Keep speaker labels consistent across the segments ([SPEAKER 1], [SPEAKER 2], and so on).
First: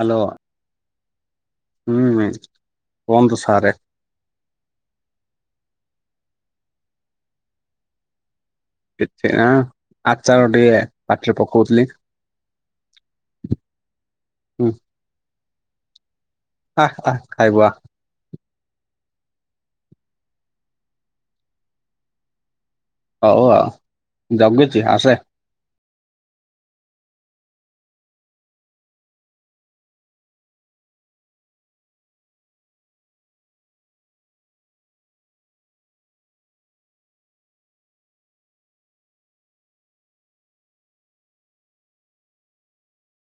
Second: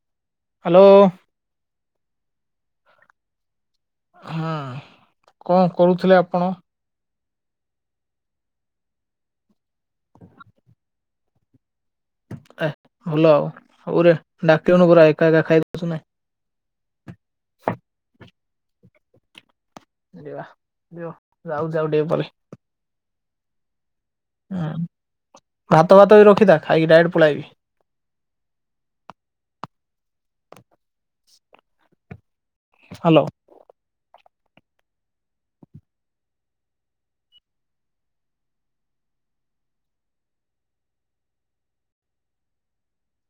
[SPEAKER 1] Hello
[SPEAKER 2] hello
[SPEAKER 1] କୁହନ୍ତୁ ସାରେ।
[SPEAKER 2] ହୁଁ କଣ କରୁଥିଲେ ଆପଣ?
[SPEAKER 1] କିଛି ନାହିଁ ଆଚାର ଟିକେ ପାଟିରେ ପକଉଥିଲି।
[SPEAKER 2] ଏ ଭଲ ଆଉ ହଉରେ
[SPEAKER 1] ହୁଁ
[SPEAKER 2] ଡାକିବୁନୁ ପୁରା ଏକା ଏକା ଖାଇ ଦଉଛୁ ନାଇଁ।
[SPEAKER 1] ଆ, ଆ। ଖାଇବୁ ଆ।
[SPEAKER 2] ଯିବା ଜିବା ଯାଉଛି ଆଉ ଟିକେ ପରେ।
[SPEAKER 1] ହଉ ଆଉ।
[SPEAKER 2] ହଁ
[SPEAKER 1] ଜଗିଛି ଆସେ
[SPEAKER 2] ଭାତ ଭାତ ବି ରଖିଥା ଖାଇକି ଡାଇରେଟ୍ ପଳାଇବି। ହ୍ୟାଲୋ।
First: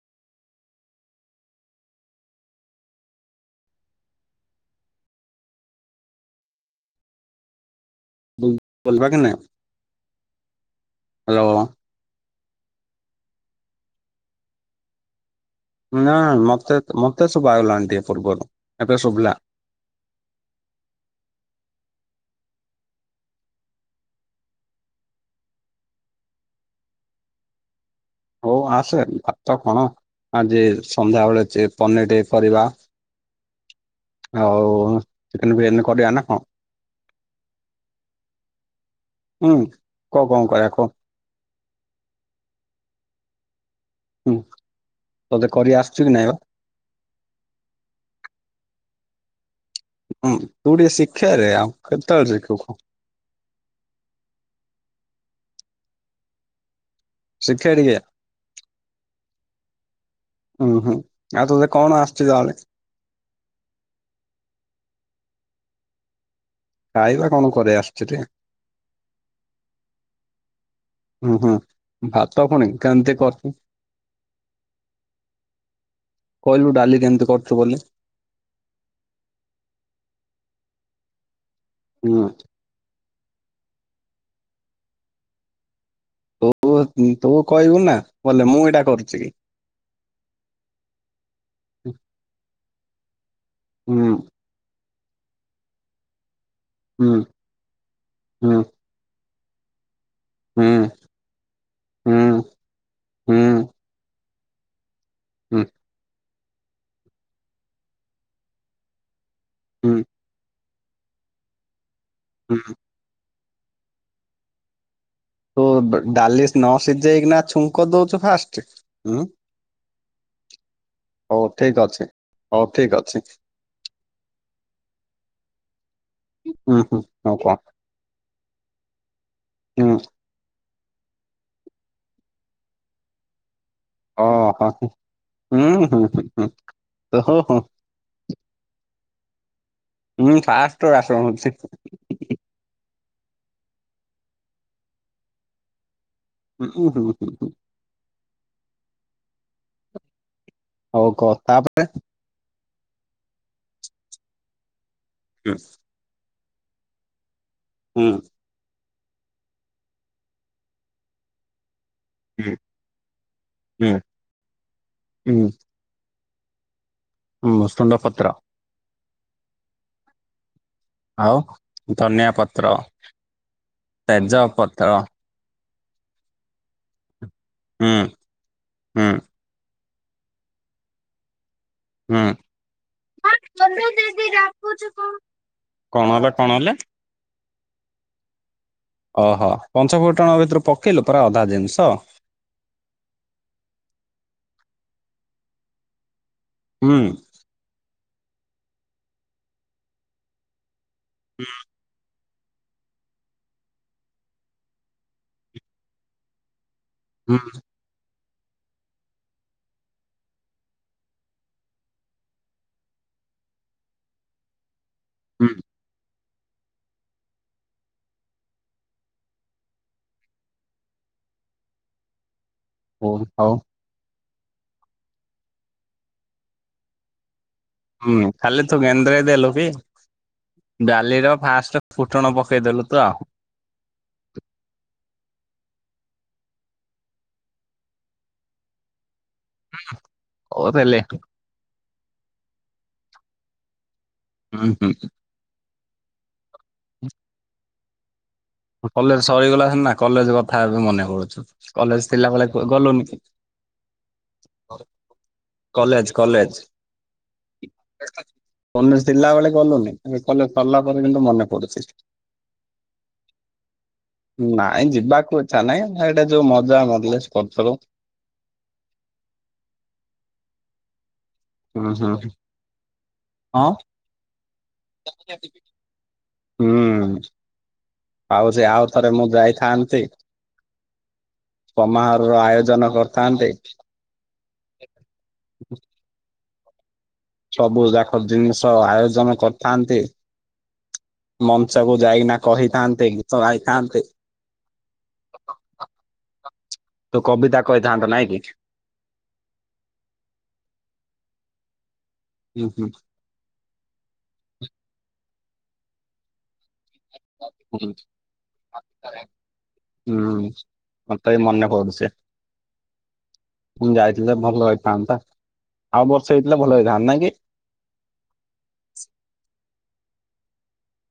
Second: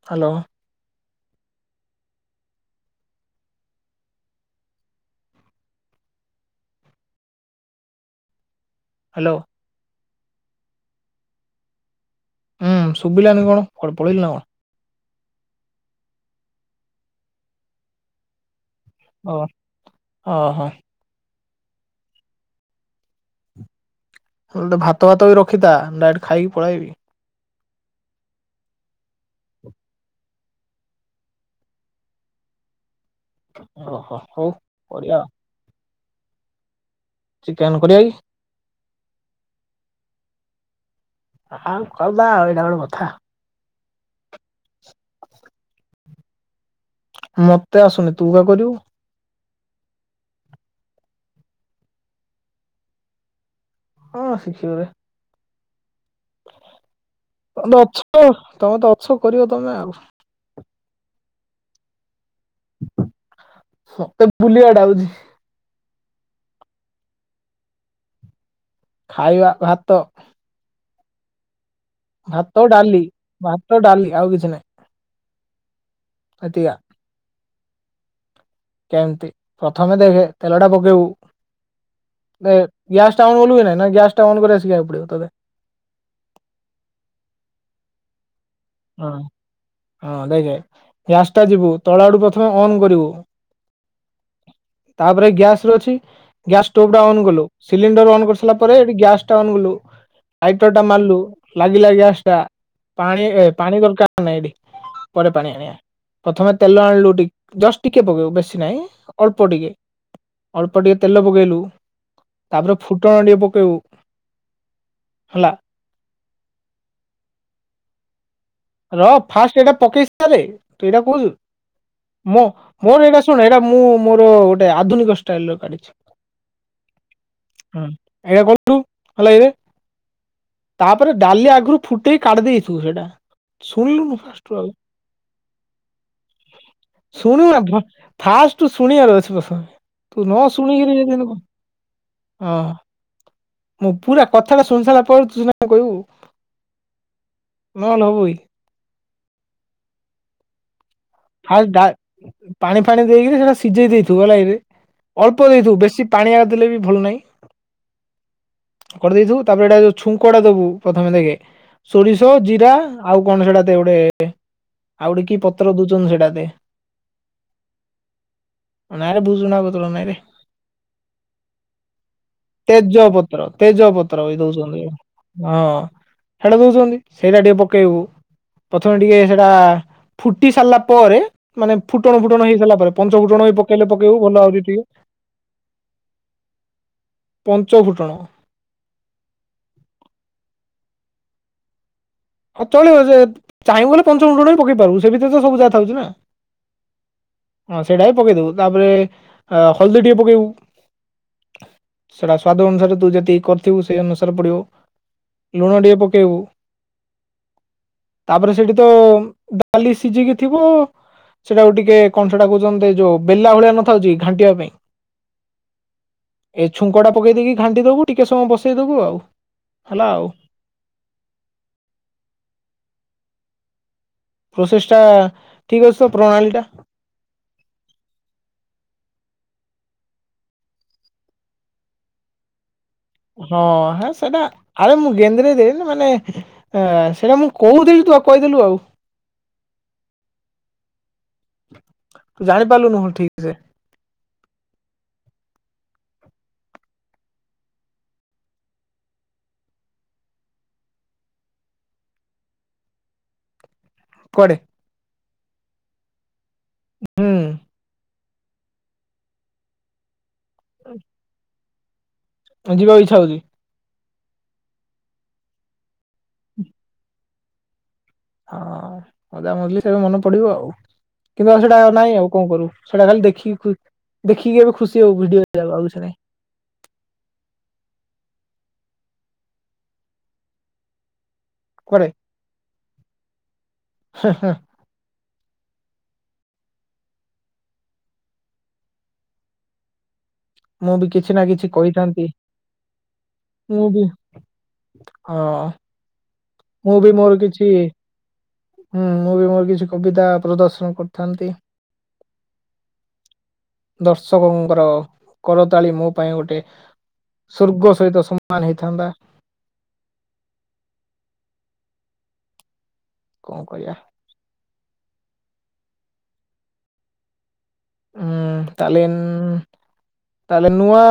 [SPEAKER 2] ହ୍ୟାଲୋ
[SPEAKER 1] ବଲିବା କି ନାଇ
[SPEAKER 2] ହ୍ୟାଲୋ
[SPEAKER 1] ହ୍ୟାଲୋ
[SPEAKER 2] ହୁଁ ଶୁଭିଲାନି କଣ କୁଆଡେ ପଳେଇଲୁ ନା କଣ?
[SPEAKER 1] ନା ମତେ ମତେ ସୁବାଗଲାନି ଟିକେ ପୂର୍ବରୁ। ଏବେ ଶୁଭିଲା
[SPEAKER 2] ଓ ଓହୋ ହେଲେ ଭାତ ଭାତ ବି ରଖିଥା ଡାଇରେକ୍ଟ ଖାଇକି ପଳେଇବି।
[SPEAKER 1] ହଉ ଆସେ ଭାତ କଣ, ଆଜି ସନ୍ଧ୍ୟାବେେଳେ ପନିର ଟିକେ କରିବା।
[SPEAKER 2] ଓହୋ
[SPEAKER 1] ହଉ
[SPEAKER 2] କରିବା ଆଉ।
[SPEAKER 1] ଚିକେନ ବିରିୟାନି କରିବା ନା କଣ?
[SPEAKER 2] ଚିକେନ କରିବା କି?
[SPEAKER 1] ହୁଁ କହ କଣ କରିବା କହ?
[SPEAKER 2] ହଁ କରିବା ଆଉ ଏଇଟା ଗୋଟେ କଥା।
[SPEAKER 1] ହୁଁ ତତେ କରି ଆସିଛି କି ନାଇଁ ବା?
[SPEAKER 2] ମତେ ଆସୁନି ତୁ ଏକା କରିବୁ।
[SPEAKER 1] ହଁ ତୁ ଟିକେ ଶିଖେରେ ଆଉ କେ ତେବେଳେ ଶିଖିବୁ?
[SPEAKER 2] ହଁ ଶିଖିଵିରେ।
[SPEAKER 1] ଶିଖେ
[SPEAKER 2] ତମେ
[SPEAKER 1] ଟିକେ
[SPEAKER 2] ଅଛ ତମେ ତ ଅଛ କରିବ ତମେ ଆଉ।
[SPEAKER 1] ହୁଁ ହୁଁ ଆଉ ତୋତେ କଣ ଆସୁଛି ତାହେଲେ?
[SPEAKER 2] ମତେ ବୁଲିବାଟା ଆଉଛି।
[SPEAKER 1] ଖାଇବା କଣ କରି ଆସିଛିରେ?
[SPEAKER 2] ଖାଇବା ଭାତ
[SPEAKER 1] ହୁଁ, ହୁଁ ଭାତ କଣ
[SPEAKER 2] ଡାଲି
[SPEAKER 1] କି [unintelligible]
[SPEAKER 2] ଭାତ ଡାଲି ଆଉ କିଛି ନାହିଁ ଏତିକା
[SPEAKER 1] କହିଲୁ ଡାଲି କେମତି କରୁଛୁ ବଲେ?
[SPEAKER 2] କେମିତି ପ୍ରଥମେ ଦେଖେ ତେଲଟା ପକେଇବୁ।
[SPEAKER 1] ହୁଁ
[SPEAKER 2] ଏ ଗ୍ୟାସ ଟା ଅନ କଲୁ ନା ନାଇଁ ନା ଗ୍ୟାସ ଟା ଅନ୍ କରିବା ଶିଖେଇବାକୁ ପଡିବ ତତେ?
[SPEAKER 1] ତୁ ତୁ କହିବୁ ନା ବଲେ ମୁଁ ଏଇଟା
[SPEAKER 2] ହଁ
[SPEAKER 1] କରୁଛି କି
[SPEAKER 2] ହଁ ଦେଖ୍ ଗ୍ୟାସ ଟା ଯିବୁ ତଳ ଆଡୁ ପ୍ରଥମେ ଅନ୍ କରିବୁ।
[SPEAKER 1] ହୁଁ
[SPEAKER 2] ତାପରେ ଗ୍ୟାସ ର ଅଛି ଗ୍ୟାସ ଷ୍ଟୋଭ ଟା
[SPEAKER 1] ହୁଁ
[SPEAKER 2] ଅନ୍ କଲୁ ସିଲିଣ୍ଡର ଅନ୍ କରିସାରିଲା
[SPEAKER 1] ହୁଁ
[SPEAKER 2] ପରେ ଏଠି ଗ୍ୟାସ ଟା ଅନ କଲୁ ଲାଇଟର
[SPEAKER 1] ହୁଁ
[SPEAKER 2] ଟା ମାରିଲୁ ଲାଗିଲା
[SPEAKER 1] ହୁଁ
[SPEAKER 2] ଗ୍ୟାସ୍ ଟା ପାଣି
[SPEAKER 1] ହୁଁ
[SPEAKER 2] ପାଣି ଦରକାର ନାହିଁ ଏଠି ପରେ ପାଣି
[SPEAKER 1] ହୁଁ
[SPEAKER 2] ଆଣିବା। ପ୍ରଥମେ ତେଲ ଆଣିଲୁ ଟିକ ଜଷ୍ଟ ଟିକେ ପକେଇବୁ ବେଶୀ ନାହିଁ। ଅଳ୍ପ ଟିକେ
[SPEAKER 1] ହୁଁ
[SPEAKER 2] ଅଳ୍ପ ଟିକେ ତେଲ ପକେଇଲୁ
[SPEAKER 1] ହୁଁ
[SPEAKER 2] ତାପରେ ଫୁ ଫୁଟଣ ଟିକେ ପକାଇବୁ ହେଲା?
[SPEAKER 1] ତୁ ଡାଲି ନ ସିଝେଇକିନା ଛୁଙ୍କ ଦଉଛୁ ଫାଷ୍ଟ?
[SPEAKER 2] ର
[SPEAKER 1] ହୁଁ
[SPEAKER 2] ଫାଷ୍ଟ ଏଇଟା ପକେଇ ସାରେ ତୁ ଏଇଟା [unintelligible]
[SPEAKER 1] ହଉ ଠିକ ଅଛି
[SPEAKER 2] ମୋ
[SPEAKER 1] ହଉ ଠିକ
[SPEAKER 2] ମୋର
[SPEAKER 1] ଅଛି
[SPEAKER 2] ଏଇଟା ଶୁଣ ଏଇଟା ମୁଁ ମୋର ଗୋଟେ ଆଧୁନିକ ଷ୍ଟାଇଲ ର କାଢ଼ିଛି।
[SPEAKER 1] ହୁଁ ହୁଁ ହଉ କହ
[SPEAKER 2] ହୁଁ, ଏୟା କଲୁ ହେଲା କିରେ?
[SPEAKER 1] ହୁଁ
[SPEAKER 2] ତାପରେ ଡାଲି ଆଗରୁ ଫୁଟେଇି କାଢି ଦେଇଥିବୁ ସେଇଟା। ଶୁଣିଲୁନୁ
[SPEAKER 1] ହଁ,
[SPEAKER 2] ଫାଷ୍ଟରୁ
[SPEAKER 1] ହଁ, ହୁଁ, ହୁଁ, ହୁଁ ହୁଁ ହଉ
[SPEAKER 2] ଶୁଣୁ
[SPEAKER 1] ହଉ
[SPEAKER 2] ନା ଫାଷ୍ଟ ଶୁଣିବାର [unintelligible] [unintelligible] ତୁ
[SPEAKER 1] ହୁଁ
[SPEAKER 2] ନ
[SPEAKER 1] ଫାଷ୍ଟ
[SPEAKER 2] ଶୁଣିକିରି
[SPEAKER 1] ଆସ।
[SPEAKER 2] [unintelligible] ଆ ମୁଁ ପୁରା କଥାଡ଼ା ଶୁଣି ସାରିଲା ପରେ ତୁ ସିନା କଇବୁ।
[SPEAKER 1] ହ୍ନୁ ହ୍ନୁ ହ୍ନୁ
[SPEAKER 2] [unintelligible]
[SPEAKER 1] ହଉ କ
[SPEAKER 2] ଆଉ
[SPEAKER 1] ତାପରେ
[SPEAKER 2] ତା ପାଣି ଫାଣି ଦେଇକିରି ସେଇଡ଼ା ସିଝେଇ ଦେଇଥିବୁ ହେଲା କିରେ। ଅଳ୍ପ
[SPEAKER 1] ହୁଁ
[SPEAKER 2] ଦେଇଥୁ ବେଶୀ ପାଣିଆଉ ଦେଲେ ବି ଭୁଲ୍ ନାଇଁ।
[SPEAKER 1] ହ୍ନୁ
[SPEAKER 2] କର୍ଦେଇଥିବୁ ତାପରେ ଏଇଡ଼ା ଯୋଉ ଛୁଙ୍କଟା ଦେବୁ ପ୍ରାଥମେ ଦେଖ। ସୋରିଷ
[SPEAKER 1] ହୁଁ
[SPEAKER 2] ଜିରା ଆଉ କଣ ସେଡ଼ା ତ
[SPEAKER 1] ହୁଁ
[SPEAKER 2] ଗୋଟେ [unintelligible]
[SPEAKER 1] ବୃସୁଙ୍ଗ ପତ୍ର।
[SPEAKER 2] ନାଇରେ ବୁଜୁନା ବଦଳ ନାଇଁରେ।
[SPEAKER 1] ଆଉ ଧନିଆ ପତ୍ର
[SPEAKER 2] ତେଜ୍ଵପତ୍ର ତେଜପତ୍ର
[SPEAKER 1] ତେଜ
[SPEAKER 2] ବି
[SPEAKER 1] ପତ୍ର
[SPEAKER 2] ଦଉଚନ୍ତି। ଆଁ ହେଡ଼ା ଦଉଚନ୍ତି। ସେଇଡ଼ା ଟିକେ
[SPEAKER 1] ହୁଁ
[SPEAKER 2] ପକେଇବୁ ପ୍ରଥମେ
[SPEAKER 1] ହୁଁ
[SPEAKER 2] ଟିକେ ହେଡ଼ା ଫୁଟି ସାର୍ଲା ପରେ ମାନେ ଫୁଟଣ
[SPEAKER 1] ହୁଁ।
[SPEAKER 2] ପୁଟଣ ହେଇ ସାର୍ଲା ପରେ ପଞ୍ଚ ଫୁଟଣ ଇ ପକେଇଲେ ପକେଇଉ ବଲ ଆଉରି ଟିଏ।
[SPEAKER 1] କଣ ଏଲା କଣ ଏଲା।?
[SPEAKER 2] ପଞ୍ଚଫୁଟଣ।
[SPEAKER 1] ଅହ ପଞ୍ଚ ଫୁଟଣ ଭିତରୁ ପକେଇଲୁ ପୁରା ଅଧା ଜିନ୍ଷ।
[SPEAKER 2] ଅଁ ଚଳିବ ଯେ ଚାହିଁବୁ ବଲେ ପଞ୍ଚ ଫୁଟଣ ବି ପକେଇ ପାରିବୁ ସେ ଭିତରେ ତ ସବୁ ଯାଥାଉଛି ନା
[SPEAKER 1] ହୁ ଉ
[SPEAKER 2] ହଁ ସେଇଡ଼ା ବି ପକେଇଦବୁ ତାପରେ ହଲ୍ଦୀ ଟିକେ ପକେଇବୁ
[SPEAKER 1] ହୁ
[SPEAKER 2] ସେଇଡ଼ା ସ୍ୱାଦ ଅନୁସାରେ ତୁ ଯେତିକି କର୍ଥିବୁ ସେଇ ଅନୁସାରେ ପଡ଼ିବ ଲୁଣ ଟିକେ ପକାଇବୁ।
[SPEAKER 1] ଉ
[SPEAKER 2] ତାପରେ ସେଇଡ଼ି ତ ଡାଲି ସିଜିକି ଥିବ। ସେଡ଼ାକୁ ଟିକେ କଣ ସେଟା କଉଛନ୍ତି ଯୋ ବେଲା ଭଳିଆ ନ ଥାଉଛି କି ଘାଣ୍ଟିବା ପାଇଁ।
[SPEAKER 1] ଉ
[SPEAKER 2] ଏ ଛୁଙ୍କଡ଼ା ପକେଇ ଦେଇକି ଘାଣ୍ଟି ଦବୁ ଟିକେ ସମୟ ବସେଇ ଦବୁ ଆଉ ହେଲା ଆଉ।
[SPEAKER 1] ହଉ ଆଉ।
[SPEAKER 2] ପ୍ରସେସ୍ ଟା ଠିକ୍ ଅସି ତ ପ୍ରଣାଳି ଟା।
[SPEAKER 1] ହୁଁ କାଲି ତୁ ଗେନ୍ଦ୍ରଇ ଦେଲୁ କି? ଡାଲିର ଫାଷ୍ଟ୍ ଫୁଟଣ ପକେଇଦେଲୁ ତ
[SPEAKER 2] ହଁ ହେଁ ସେଟା ଆରେ ମୁଁ ଗେନ୍ଦ୍ରେ ଦେନି ମାନେ ଏଁ ସେଇଡ଼ା ମୁଁ କଉଥିଲି ତୁ ଆଉ କଇଦେଲୁ ଆଉ।
[SPEAKER 1] ହୁଁଉଁ କଉଥିଲେ।
[SPEAKER 2] ଜାଣିପାର୍ନୁଲୁନୁ ହୁଁ ଠିକ୍ ସେ
[SPEAKER 1] ଉଁ ହୁଁ [inaudible] କଲେସ୍ ସରିଗଲା ସିନା କଲେଜ କଥା ଏବେ ମନେ ପଡ଼ୁଛି କଲେସ୍ ଥିଲାବେଳେ ତୁ ଗଲୁନି କି?
[SPEAKER 2] କୁଆଡ଼େ।
[SPEAKER 1] College college.
[SPEAKER 2] ହୁ
[SPEAKER 1] କନେଷ୍ ଥିଲା ବେଳେ ଗଲୁନି କଲେସ୍ ସର୍ଲା ପରେ କିନ୍ତୁ ମନେ ପଡ଼ୁଛି।
[SPEAKER 2] ଅଁ ଯିବାକୁ ଇଚ୍ଛା ହଉଚି।
[SPEAKER 1] ନାଇଁ ଯିବାକୁ ଇଚ୍ଚା ନାଇଁ ଏଇଡ଼ା ଯୋଉ ମଜା ମଜଲିସ୍ କର୍ଥୁଲୁ।
[SPEAKER 2] ଆ ମଜା ମଜ୍ଲିସ୍ ଏବେ ମନେ ପଡ଼ିବ ଆଉ କିନ୍ତୁ ଆଉ ସେଡ଼ା ଆଉ
[SPEAKER 1] ହୁଁ
[SPEAKER 2] ନାଇଁ ଆଉ
[SPEAKER 1] ହୁଁ
[SPEAKER 2] କଁ କରିବୁ ସେଇଡ଼ା ଖାଲି ଦେଖ ଖି ଖୁ ଦେଖିକି ଏବେ ଖୁସ୍
[SPEAKER 1] ଉଁ ଆଉ ସେ ଆଉ ଥରେ ମୁଁ ଯାଇଥାନ୍ତି।
[SPEAKER 2] ନାହିଁ
[SPEAKER 1] ପମା
[SPEAKER 2] କୁଆଡେ
[SPEAKER 1] ଘରୁ ଆୟୋଜନ କର୍ଥାନ୍ତି।
[SPEAKER 2] ହ ହ।
[SPEAKER 1] ସବୁ ଯାକ ଜିନିଷ ଆୟୋଜନ କରିଥାନ୍ତି।
[SPEAKER 2] ମୁଁ ବି କିଛି ନା କିଛି
[SPEAKER 1] ମଞ୍ଚକୁ
[SPEAKER 2] କହିଥାନ୍ତି
[SPEAKER 1] ଯାଇକିନା କହିଥାନ୍ତେ ଗୀତ ଗାଇଥାନ୍ତେ।
[SPEAKER 2] ହ। ମୁ ବି
[SPEAKER 1] ତୁ
[SPEAKER 2] ମୋର
[SPEAKER 1] କବିତା
[SPEAKER 2] କିଛି
[SPEAKER 1] କହିଥାନ୍ତୁ ନାଇଁ କି
[SPEAKER 2] ହୁଁ ମୁଁ ବି ମୋର କିଛି କବିତା ପ୍ରଦର୍ଶନ କରିଥାନ୍ତି।
[SPEAKER 1] ହୁ ହୁ।
[SPEAKER 2] ଦର୍ଶକଙ୍କର କରତାଳି ମୋ ପାଇଁ ଗୋଟେ
[SPEAKER 1] ହୁଁ
[SPEAKER 2] ସ୍ଵର୍ଗ ସହିତ ସମାନ ହେଇଥାନ୍ତା।
[SPEAKER 1] ହୁଁ ମତେ ଏଇ ମନେପଡୁଚି,
[SPEAKER 2] କଣ
[SPEAKER 1] ମୁ
[SPEAKER 2] କରିବା
[SPEAKER 1] ଯାଇ ଭଲ ହେଇଥାନ୍ତା ଆଉ ବର୍ଷ ହେଇଥିଲେ ଭଲ ହେଇଥାନ୍ତା ନାଇ କି?
[SPEAKER 2] ଉଁ ତାଲେ ଉଁ ତାଲେ ନୂଆ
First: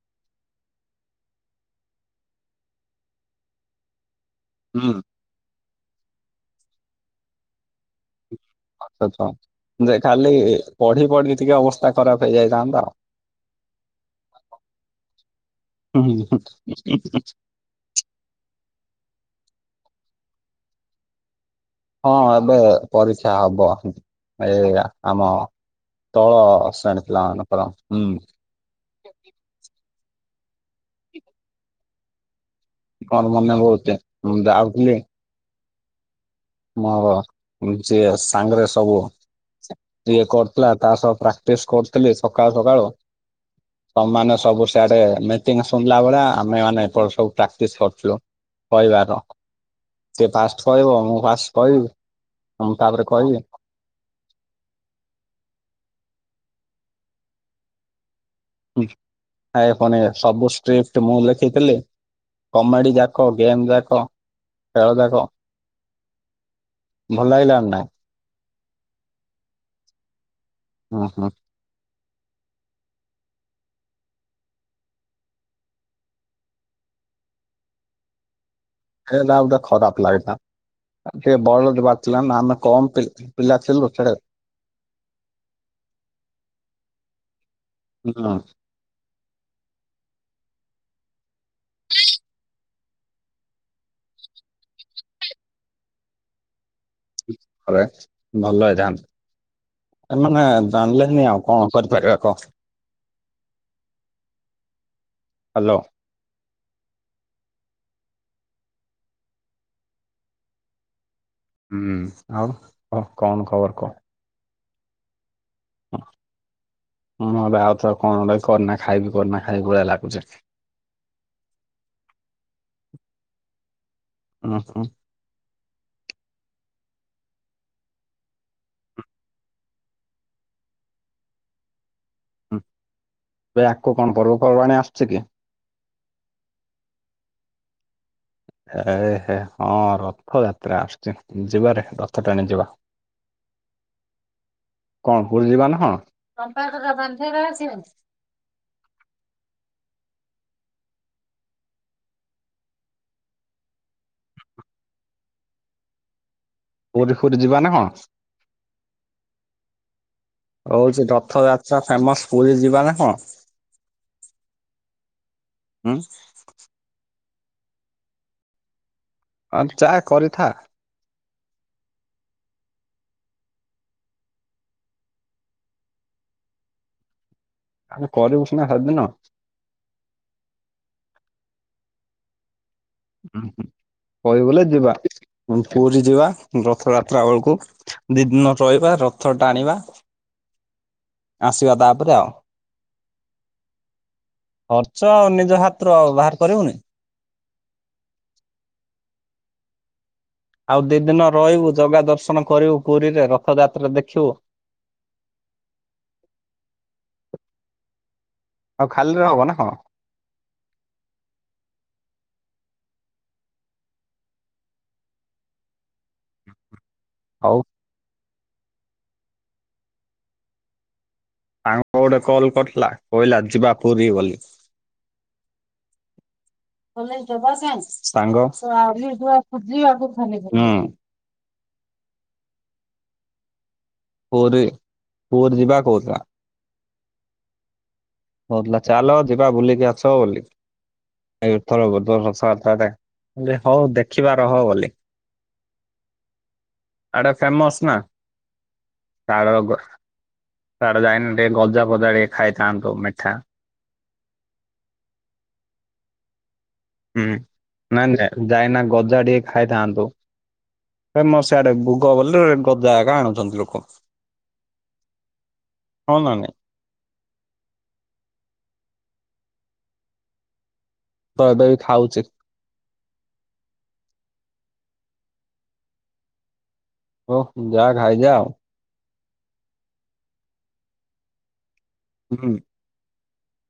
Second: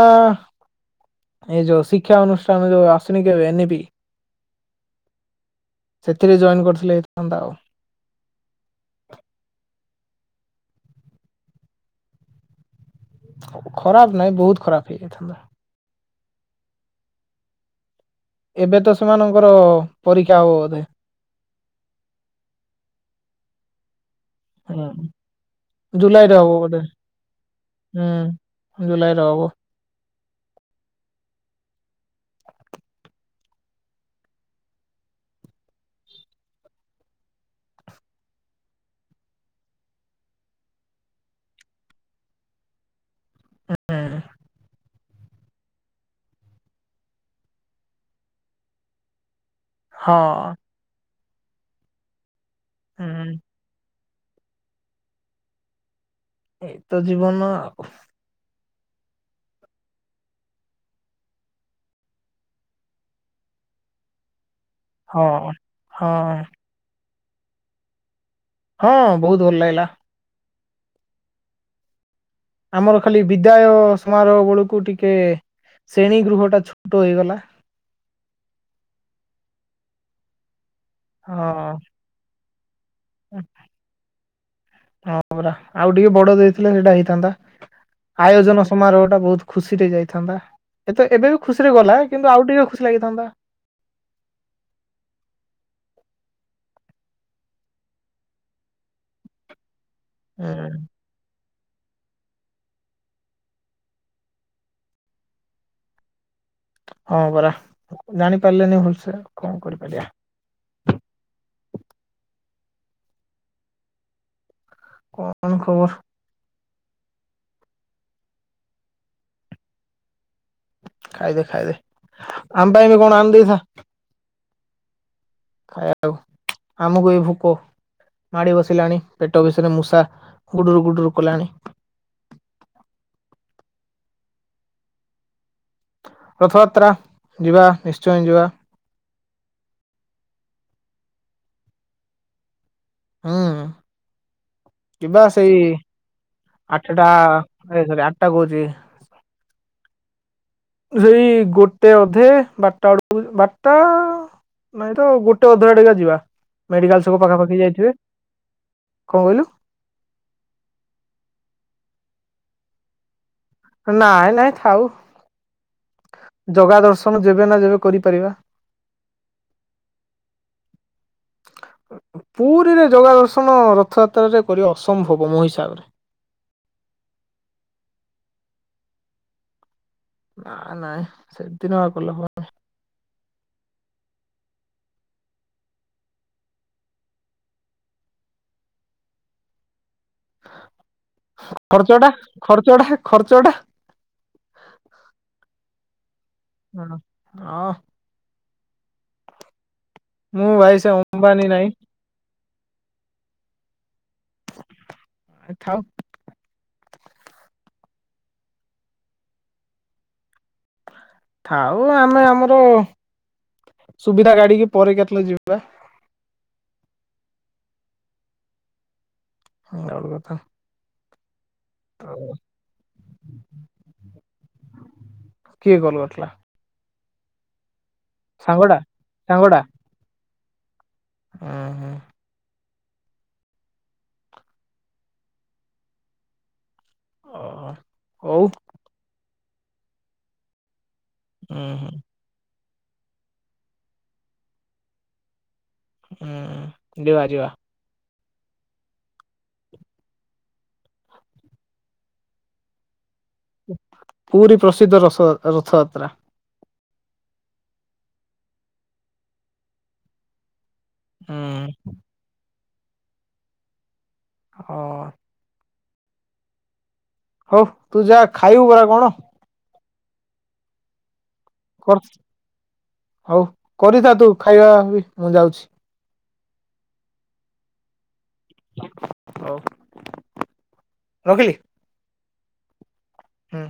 [SPEAKER 2] ଏଇ ଯୋଉ ଶିକ୍ଷା ଅନୁଷ୍ଠାନ ଯୋଉ ଆସୁନି କି ଏବେ ଏନିପି
[SPEAKER 1] ହୁଁ।
[SPEAKER 2] ସେଥିରେ ଜଏନ୍ କରିଥିଲେ ହେଇଥାନ୍ତା ଆଉ।
[SPEAKER 1] ଆଚ୍ଛା ଛ ଯେ ଖାଲି ପଢି ପଢିକି ଟିକେ ଅବସ୍ଥା ଖରାପ ହେଇଯାଇଥାନ୍ତା ଆଉ।
[SPEAKER 2] ଖରାପ ନାଇ ବହୁତ ଖରାପ ହେଇଯାଇଥାନ୍ତା।
[SPEAKER 1] ହୁଁ [unintelligible]
[SPEAKER 2] ଏବେ ତ ସେମାନଙ୍କର ପରୀକ୍ଷା ହବ ବୋଧେ?
[SPEAKER 1] ହଁ ଏବେ ପରୀକ୍ଷା ହବ। ଏ
[SPEAKER 2] ହୁଁ
[SPEAKER 1] ଆମ
[SPEAKER 2] ଜୁଲାଇରେ
[SPEAKER 1] ତଳ
[SPEAKER 2] ହବ ବୋଧେ
[SPEAKER 1] ଶ୍ରେଣୀ ପିଲା ମାନକର, ହୁଁ।
[SPEAKER 2] ଜୁଲାଇରେ ହବ।
[SPEAKER 1] କଣ ମନେ ବହୁତି ମୁଁ ଯାଉଥିଲି ମୋର ଯିଅ ସାଙ୍ଗରେ ସବୁ ଇଏ କରୁଥିଲା ତା ସହ ପ୍ରାକ୍ଟିସ କରୁଥିଲି ସକାଳୁ ସକାଳୁ ତମମାନେ ସବୁ ସେଆଡେ ମେ ମିଟିଙ୍ଗ୍ ଶୁଣିଲା ବେଳେ ଆମେ ମାନେ ଏପଟ ସବୁ ପ୍ରାକ୍ଟିସ କରୁଥିଲୁ କହିବାର ସେ
[SPEAKER 2] ହଁ
[SPEAKER 1] ଫାଷ୍ଟ କହିବ ମୁଁ ଫାଷ୍ଟ କହିବି ମୁଁ ତାପରେ
[SPEAKER 2] ହୁଁ
[SPEAKER 1] କହିବି।
[SPEAKER 2] ଏଇ ତ ଜୀବନ ଆଉ।
[SPEAKER 1] ଆଉ ଫୁଣି ସବୁ ଷ୍ଟ୍ରିପ୍ଟ ମୁଁ ଲେଖିଥିଲି। କମେଡି ଯାକ ଗେମ୍ ଯାକ ଖେଳ ଯାକ,
[SPEAKER 2] ହଁ। ହଁ
[SPEAKER 1] ଭଲ ଲାଗିଲା ନା ନାଇ?
[SPEAKER 2] ହଁ ବହୁତୁ ଭଲ ଲାଗିଲା।
[SPEAKER 1] ହଁ ହଁ।
[SPEAKER 2] ଆମର ଖାଲି ବିଦାୟ ସମାରୋହ ବେଳକୁ ଟିକେ ଶ୍ରେଣୀ ଗୃହଟା ଛୋଟ ହେଇଗଲା।
[SPEAKER 1] ସେଇଟା ଗୋଟେ ଖରାପ ଲାଗିଲା ସିଏ
[SPEAKER 2] ହଁ।
[SPEAKER 1] ବଲ ଯିବାର ଥିଲା ନା ଆମେ କମ୍ ପିଲା ପିଲା ଥିଲୁ ଯେ
[SPEAKER 2] ହଁ ପରା ଆଉ ଟିକେ ବଡ ଦେଇଥିଲେ ସେଇଟା ହେଇଥାନ୍ତା
[SPEAKER 1] ହୁଁ
[SPEAKER 2] ଆୟୋଜନ ସମାରୋହ ଟା ବହୁତ ଖୁସିରେ ଯାଇଥାନ୍ତା ଏତେ ଏବେ ବି ଖୁସିରେ ଗଲା କିନ୍ତୁ ଆଉ ଟିକେ ଖୁସି ଲାଗିଥାନ୍ତା।
[SPEAKER 1] ହରେ ଭଲ ହେଇଥାନ୍ତା, ଏମାନେ
[SPEAKER 2] ହୁଁ,
[SPEAKER 1] ଜାଣିଲେ ନାଇଁ ଆଉ କଣ କରିପାରିବା କହ, ହ୍ୟାଲୋ।
[SPEAKER 2] ହଁ ପରା ଜାଣିପାରିଲେନି ଭଲସେ କଁ କରିପାରିବା।
[SPEAKER 1] ହୁଁ ଆଉ ହ କଣ ଖବର କହ?
[SPEAKER 2] କହ କଣ ଖବର?
[SPEAKER 1] ହୁଁ ମୁଁ ଏବେ ଆଉଥରେ କଣ ଗୋଟେ କରିନା ଖାଇବି କରିନା ଖାଇବି ଭଳିଆ ଲାଗୁଚେ।
[SPEAKER 2] ଖାଇବେ ଖାଇବେ ଆମ ପାଇଁ ବି କଣ ଆଣିଦେଇଥା।
[SPEAKER 1] ଉଁ ଉଁ।
[SPEAKER 2] ଖାଇଆ ଆକୁ ଆମକୁ ବି ଭୋକ ମାଡି ବସିଲାଣି ପେଟ ବିଷୟରେ ମୂଷା ଗୁଡୁରୁ ଗୁଡୁରୁ କଲାଣି।
[SPEAKER 1] ହୁଁ ଏ ଆଗକୁ କଣ ପର୍ବପବାଣୀ ଆସୁଚି କି?
[SPEAKER 2] ରଥଯାତ୍ରା ଯିବା ନିଶ୍ଚୟ ଯିବା।
[SPEAKER 1] ଏ ହେ ହଁ ରଥଯାତ୍ରା ଆସୁଛି ଯିବାରେ ରଥ ଟାଣି ଯିବା।
[SPEAKER 2] ହୁଁ।
[SPEAKER 1] କଣ
[SPEAKER 2] ଯିବା
[SPEAKER 1] ପୁରୀ
[SPEAKER 2] ସେଇ
[SPEAKER 1] ନା କଣ?
[SPEAKER 2] ଆଠଟା ଏ ସରି ଆଠଟା କହୁଚି ସେଇ ଗୋଟେ ଅଧେ ବାରଟାବେଳକୁ ବାରଟା ନାଇଁ ତ ଗୋଟେ ଅଧେ ଆଡେକେ ଯିବା ମେଡିକାଲ
[SPEAKER 1] ପୁରୀ
[SPEAKER 2] ଛକ
[SPEAKER 1] ଫୁରୀ
[SPEAKER 2] ପାଖାପାଖି
[SPEAKER 1] ଯିବା
[SPEAKER 2] ହେଇ
[SPEAKER 1] ନା କଣ?
[SPEAKER 2] ଯାଇଥିବେ କଣ କହିଲୁ?
[SPEAKER 1] ଆଉ ସେ ରଥଯାତ୍ରା ଫେମସ ପୁରୀ ଯିବା ନା କଣ?
[SPEAKER 2] ନାଇଁ ନାଇଁ ଥାଉ।
[SPEAKER 1] ଉଁ।
[SPEAKER 2] ଜଗା ଦର୍ଶନ ଯେବେ ନା ଯେବେ କରିପାରିବା।
[SPEAKER 1] ଆ ଚା କରିଥା।
[SPEAKER 2] [unintelligible] ପୁରୀରେ ଯଗା ଦର୍ଶନ ରଥଯାତ୍ରାରେ କରିବା ଅସମ୍ଭବ ମୋ ହିସାବରେ।
[SPEAKER 1] ଆମେ କରିବୁ ସିନା ହେଦିନ
[SPEAKER 2] ନା ନାଇଁ ସେଦିନ ଆଉ କଲେ ହବ
[SPEAKER 1] ହୁଁ ହୁଁ କହିବୁ ବଲେ ଯିବା ପୁରୀ ଯିବା ରଥଯାତ୍ରା ବେଳକୁ। ଦି ଦିନ ରହିବା ରଥ ଟାଣିବା। ଆସିବା
[SPEAKER 2] ଖର୍ଚ୍ଚ ଟା
[SPEAKER 1] ତାପରେ ଆଉ
[SPEAKER 2] ଖର୍ଚଡ଼ା ଖର୍ଚ୍ଚଡା?
[SPEAKER 1] ଖର୍ଚ୍ଚ ନିଜ ହାତ୍ର ବାହାର କରିବୁନି।
[SPEAKER 2] ଅ ମୁଁ ଭାଇ
[SPEAKER 1] ଆଉ
[SPEAKER 2] ସେ
[SPEAKER 1] ଦି ଦିନ
[SPEAKER 2] ଅମ୍ବାନୀ ନାଇଁ
[SPEAKER 1] ରହିବୁ ଜଗା ଦର୍ଶନ କରିବୁ ପୁରୀରେ ରଥଯାତ୍ରା ଦେଖିବୁ।
[SPEAKER 2] ଆ ଥାଉ।
[SPEAKER 1] ଆଉ ଖାଲି ରେ ହବ ନା କଁ?
[SPEAKER 2] ଥାଉ ଆମେ ଆମର ସୁବିଧା ଗାଡିକି ପରେ କେତେବେଳେ ଯିବା।
[SPEAKER 1] ହଉ
[SPEAKER 2] ହଁ ଆଉ କଥା
[SPEAKER 1] ସାଙ୍ଗ ଗଟେ କଲ କରିଥିଲା କହିଲା ଯିବା ପୁରୀ ବୋଲି।
[SPEAKER 2] କିଏ କଲ କରିଥିଲା?
[SPEAKER 1] ସାଙ୍ଗ
[SPEAKER 2] ସାଙ୍ଗଟା
[SPEAKER 1] ହୁଁ।
[SPEAKER 2] ହୁଁ ହୁଁ।
[SPEAKER 1] ପୁରୀ ପୁର୍ ଯିବା କହୁଥିଲା।
[SPEAKER 2] ଅ ଓଉ
[SPEAKER 1] ବିଲା ଚାଲ ଯିବା ବୁଲିକି ଆସ ବୋଲି ଏଇ
[SPEAKER 2] ହୁଁ
[SPEAKER 1] ତଳ ଗୋଦ ଘଷା ଯାତ୍ରା ଟା। ଇନ୍ଦେ ହ ଦେଖିବାରହ ବୋଲି।
[SPEAKER 2] ହୁଁ।
[SPEAKER 1] ଆଡା ଫେମସ ନା। ତାଳ ଗୋ ସିଆଡେଯାଇନି ଟିକେ ଗଜାଫଜା ଟିକେ ଖାଇଥାନ୍ତୁ ମିଠା।
[SPEAKER 2] ପୁରୀ ପ୍ରସିଦ୍ଧ ରସ ଯା ଯାତ ରଥଯାତ୍ରା।
[SPEAKER 1] ହୁଁ ନାଇଁ ଯାଇନା ଗଜା ଟିକେ ଖାଇଥାନ୍ତୁ।
[SPEAKER 2] ହୁଁ
[SPEAKER 1] ଫେମସ ସେଆଡେ ଗୁଗ ଗଲେ ଗଜା ହକା ଆଣୁଚନ୍ତି ଲୋକ।
[SPEAKER 2] ହଁ।
[SPEAKER 1] ହଁ ନା ନାଇଁ? ! ! ! ! ! ! ! ! ! ! ତ ଏବେ ଏଇ
[SPEAKER 2] କର
[SPEAKER 1] ଖାଉଚି।
[SPEAKER 2] ହଉ କରିଥା ତୁ ଖାଇବା ବି ମୁଁ ଯାଉଛି।
[SPEAKER 1] ହଉ ଯାଆ ଖାଇଯା ଆଉ।
[SPEAKER 2] ହଉ ରଖିଲି।
[SPEAKER 1] ହୁଁ।
[SPEAKER 2] ହୁଁ।